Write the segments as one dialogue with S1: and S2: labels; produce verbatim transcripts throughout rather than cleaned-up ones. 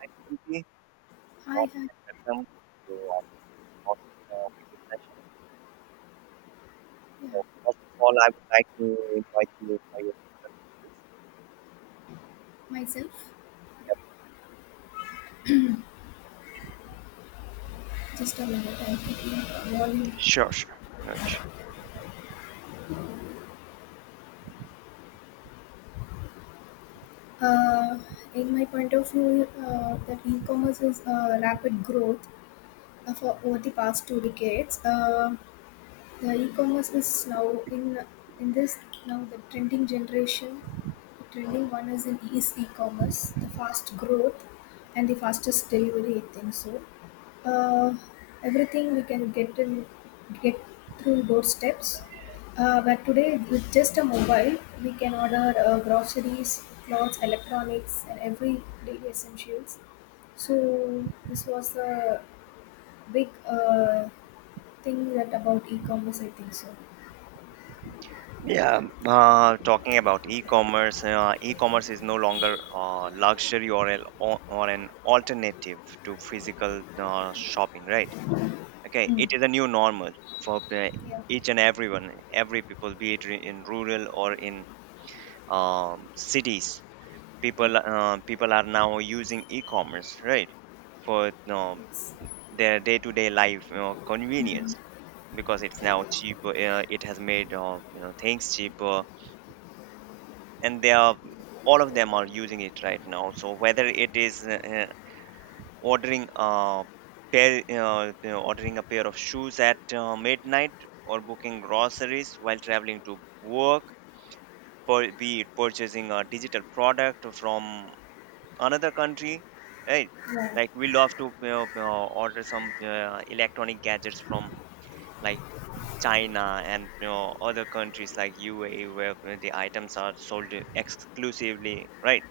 S1: Hi, Suganti.
S2: I
S1: Morning
S2: had,
S1: and welcome to our first uh, video session.
S2: yeah,
S1: So, first of all, I would like to invite you for your introduction, please.
S2: myself.
S1: Yep.
S2: Just a minute, I'm putting the volume.
S1: Sure, no.
S2: Uh, in my point of view, uh, that e-commerce is uh, rapid growth uh, for over the past two decades. Uh, Yeah, e-commerce is now in in this now the trending generation. The trending one is in is e-commerce, the fast growth and the fastest delivery. I think so. Uh, Everything we can get in get through doorsteps. Uh, but today with just a mobile, we can order uh, groceries, clothes, electronics, and every daily essentials. So this was a big uh, thing that about e-commerce. I think so.
S1: Yeah, uh, talking about e-commerce, uh, e-commerce is no longer a luxury or an or an alternative to physical uh, shopping, right? Okay,
S2: Mm.
S1: it is a new normal for the-
S2: Yeah.
S1: each and everyone, every people, be it re- in rural or in um, cities.
S2: Yeah.
S1: people uh, people are now using e-commerce, right, for um,
S2: It's.
S1: their day-to-day life, you know, convenience, because it's now cheaper. Uh, it has made, uh, you know, things cheaper, and they are all of them are using it right now. So whether it is uh, uh, ordering a pair uh, you know, ordering a pair of shoes at uh, midnight, or booking groceries while traveling to work, pur- be it purchasing a digital product from another country, right?
S2: Yeah. Yeah.
S1: Like, we love to, you know, you know, order some uh, electronic gadgets from like China and, you know, other countries like U A E, where uh, the items are sold exclusively, right?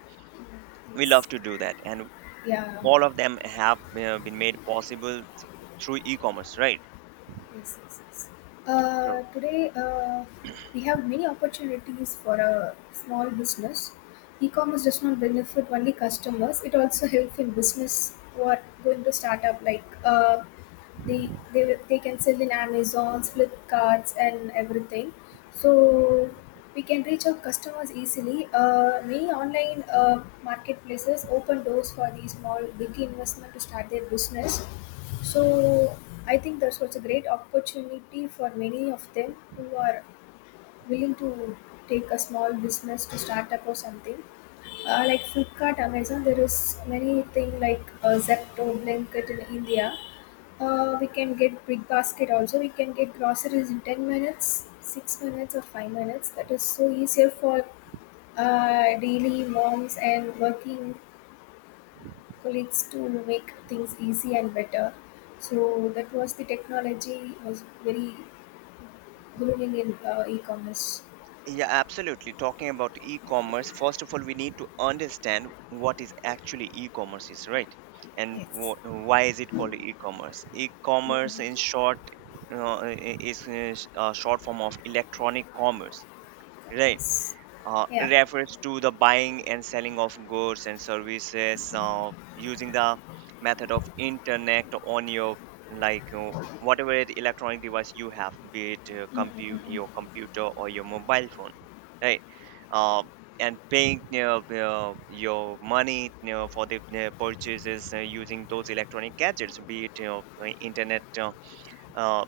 S1: We love
S2: It's.
S1: to do that, and
S2: Yeah.
S1: all of them have, you know, been made possible th- through e-commerce, right?
S2: Yes, yes, yes.
S1: So
S2: Uh, today, uh, we have many opportunities for a small business. E-commerce does not benefit only customers; it also helps in business who are going to start up. Like uh, they they they can sell in Amazon, Flipkarts, and everything. So we can reach out customers easily. Uh, many online uh, marketplaces open doors for these small big investment to start their business. So I think that's also a great opportunity for many of them who are willing to take a small business to start up or something. Uh, like Flipkart, Amazon, there is many thing like uh, Zepto, Blinkit in India. Uh, we can get big basket also. We can get groceries in ten minutes, six minutes or five minutes. That is so easier for uh, daily moms and working colleagues to make things easy and better. So that was the technology was very booming in uh, e-commerce.
S1: yeah, absolutely. Talking about e-commerce, first of all, we need to understand what is actually e-commerce is, right? And wh
S2: Yes.
S1: why is it called e-commerce? E-commerce,
S2: Mm,
S1: in short, uh, i- is uh, sh- a short form of electronic commerce, right?
S2: yes.
S1: Uh,
S2: Yeah.
S1: refers to the buying and selling of goods and services uh, using the method of internet on your like uh, whatever it electronic device you have, be it uh, compute your computer or your mobile phone, right. uh, and paying, you know, uh, your money, you know, for the uh, purchases uh, using those electronic gadgets, be it, you know, uh, internet uh, uh,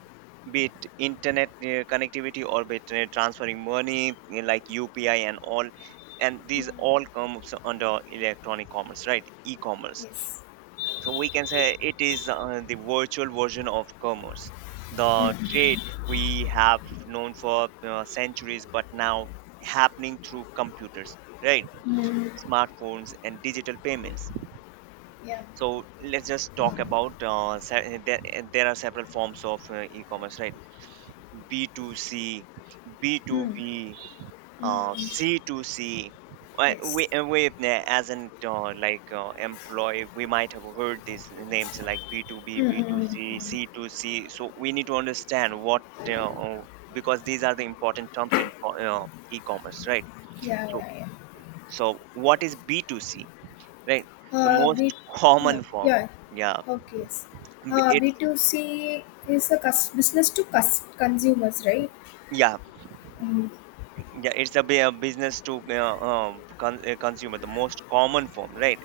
S1: be it internet uh, connectivity, or be it uh, transferring money you like U P I and all. And these all comes under electronic commerce, right? E-commerce.
S2: Yes.
S1: So we can say it is uh, the virtual version of commerce, the trade we have known for uh, centuries, but now happening through computers, right?
S2: Mm,
S1: Smartphones and digital payments.
S2: yeah.
S1: So let's just talk about uh, se- there, there are several forms of uh, e-commerce, right? B to cb to
S2: Mm.
S1: B, uh,
S2: Mm,
S1: C two C. Wi- wi-
S2: yes.
S1: uh, Wait, na- as an uh, like uh, employee, we might have heard these names like B to B, B to C,
S2: Mm,
S1: C to C. So we need to understand what uh, uh, because these are the important terms in co- uh, e-commerce, right?
S2: yeah.
S1: So
S2: Yeah. Yeah.
S1: so what is B to B two C, right? The
S2: Uh,
S1: most
S2: B. Yeah.
S1: common form.
S2: Yeah.
S1: Yeah,
S2: Okay. Yes.
S1: B-
S2: Uh,
S1: it's
S2: B two C is a cus- business to cus- consumers, right?
S1: yeah
S2: Mm.
S1: yeah it's a bu- uh, business to uh, um, con- uh, consumer, the most common form, right?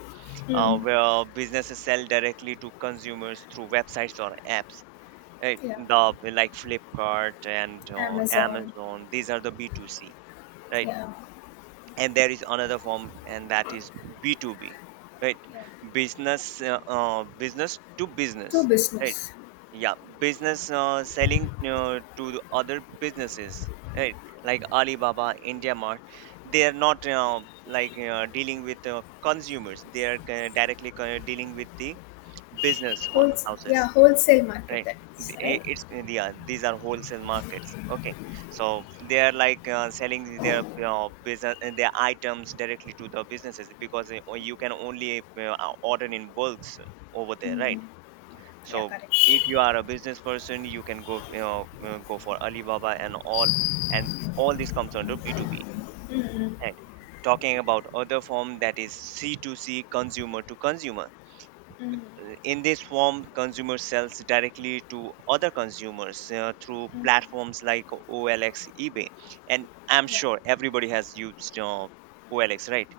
S1: uh,
S2: Mm,
S1: Where businesses sell directly to consumers through websites or apps. Right,
S2: yeah.
S1: the like Flipkart and uh,
S2: Amazon.
S1: Amazon. These are the B two C, right?
S2: Yeah.
S1: And there is another form, and that is B two B, right?
S2: Yeah.
S1: Business, uh, uh, business to
S2: To
S1: business, right?
S2: business.
S1: Yeah, business uh, selling uh, to the other businesses, right? Like Alibaba, IndiaMart. They are not uh, like uh, dealing with uh, consumers. They are uh, directly uh, dealing with the business ho-
S2: Wholes- yeah,
S1: houses,
S2: wholesale market
S1: right.
S2: that is,
S1: The- eh,
S2: right?
S1: it's yeah, these are wholesale markets, okay. So they are like uh, selling their uh, business and their items directly to the businesses because eh, o- you can only uh, order in bulks over there, right.
S2: Mm. Yeah,
S1: So
S2: correct.
S1: if you are a business person, you can go, you know, uh, go for Alibaba and all, and all this comes under B two B.
S2: Mm,
S1: And talking about other form, that is C two C, consumer to consumer.
S2: mm,
S1: In this form, consumers sells directly to other consumers uh, through
S2: mm,
S1: platforms like OLX, eBay, and I'm
S2: yeah,
S1: sure everybody has used uh, OLX, right.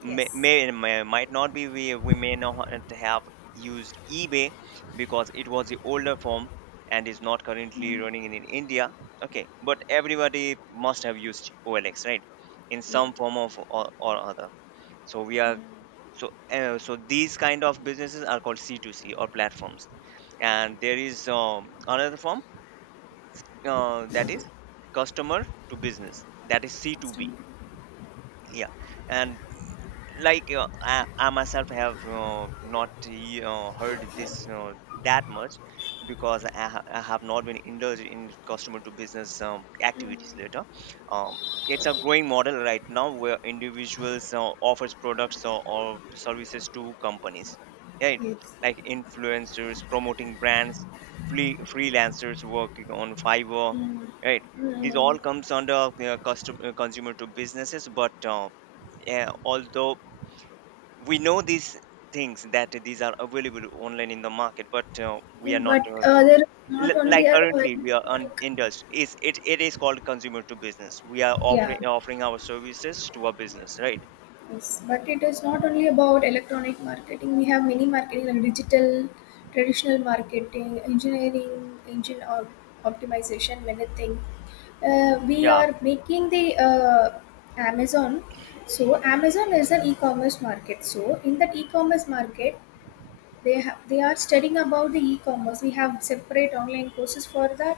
S1: may,
S2: yes.
S1: may, may Might not be, we, we may not have used eBay because it was the older form and is not currently
S2: Mm,
S1: running in, in India. Okay, but everybody must have used OLX, right, in
S2: yeah,
S1: some form of or, or other. So we are,
S2: mm,
S1: so uh, so these kind of businesses are called C two C or platforms. And there is um, another form, uh, that is customer to business, that is
S2: customer.
S1: C two B. Yeah, and like uh, I, I myself have uh, not uh, heard this uh, that much because I, ha- I have not been indulged in customer to business um, activities later. um, it's a growing model right now, where individuals uh, offers products or, or services to companies, right.
S2: Yes.
S1: Like influencers promoting brands, free freelancers working on Fiverr,
S2: Mm,
S1: right. These
S2: mm,
S1: all comes under uh, custom, uh, consumer to businesses, but uh, yeah, although we know these things, that these are available online in the market, but uh, we are
S2: yeah,
S1: not
S2: but
S1: uh,
S2: uh, there is not
S1: l-
S2: only
S1: like
S2: a
S1: currently we are un-
S2: electronic.
S1: indulged, is it, it is called consumer to business. We are
S2: Yeah.
S1: offering offering our services to a business, right.
S2: Yes, but it is not only about electronic marketing. We have many marketing like digital, traditional marketing, engineering, engine op- optimization, many things. Uh, we
S1: Yeah,
S2: are making the uh, Amazon. So Amazon is an e-commerce market. So in that e-commerce market, they have they are studying about the e-commerce. We have separate online courses for that.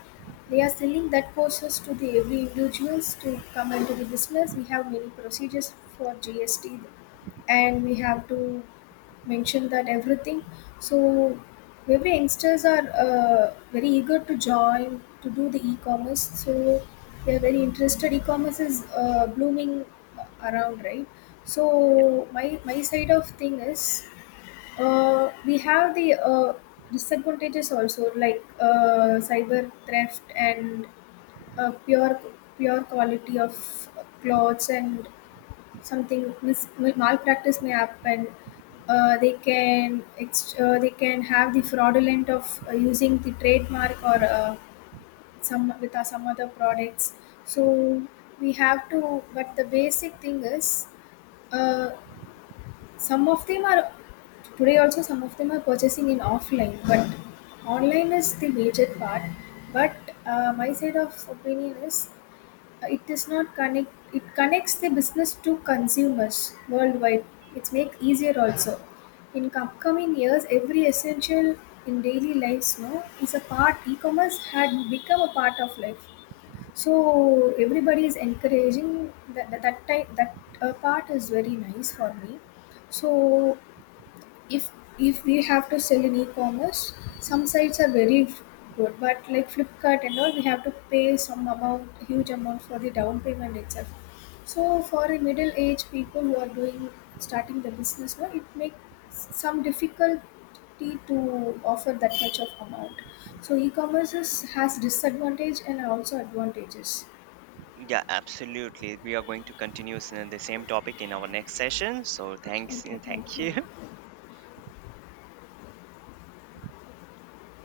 S2: They are selling that courses to the every individuals to come into the business. We have many procedures for G S T and we have to mention that everything. So every youngsters are uh, very eager to join to do the e-commerce. So they are very interested. E-commerce is uh, blooming around, right? So my my side of thing is uh, we have the uh, disadvantages also like uh, cyber theft and uh, pure pure quality of clothes and something mis- malpractice may happen. Uh, they can ex- uh, they can have the fraudulent of uh, using the trademark or uh, some with uh, some other products. So we have to. But the basic thing is, uh, some of them are today also. Some of them are purchasing in offline, but online is the major part. But uh, my side of opinion is it is not connect it connects the business to consumers worldwide. It's make easier also. In upcoming years every essential in daily lives no is a part. E-commerce had become a part of life, so everybody is encouraging that that that, type, that uh, part is very nice for me. So if if we have to sell in e-commerce, some sites are very good, but like Flipkart and all we have to pay some amount, huge amount for the down payment itself. So for a middle aged people who are doing starting the business now, it makes some difficulty to offer that much of amount. So e-commerce is, has disadvantage and also advantages.
S1: yeah, absolutely. We are going to continue s- the same topic in our next session. So
S2: So,
S1: thanks,
S2: okay, thank
S1: thank you.
S2: you.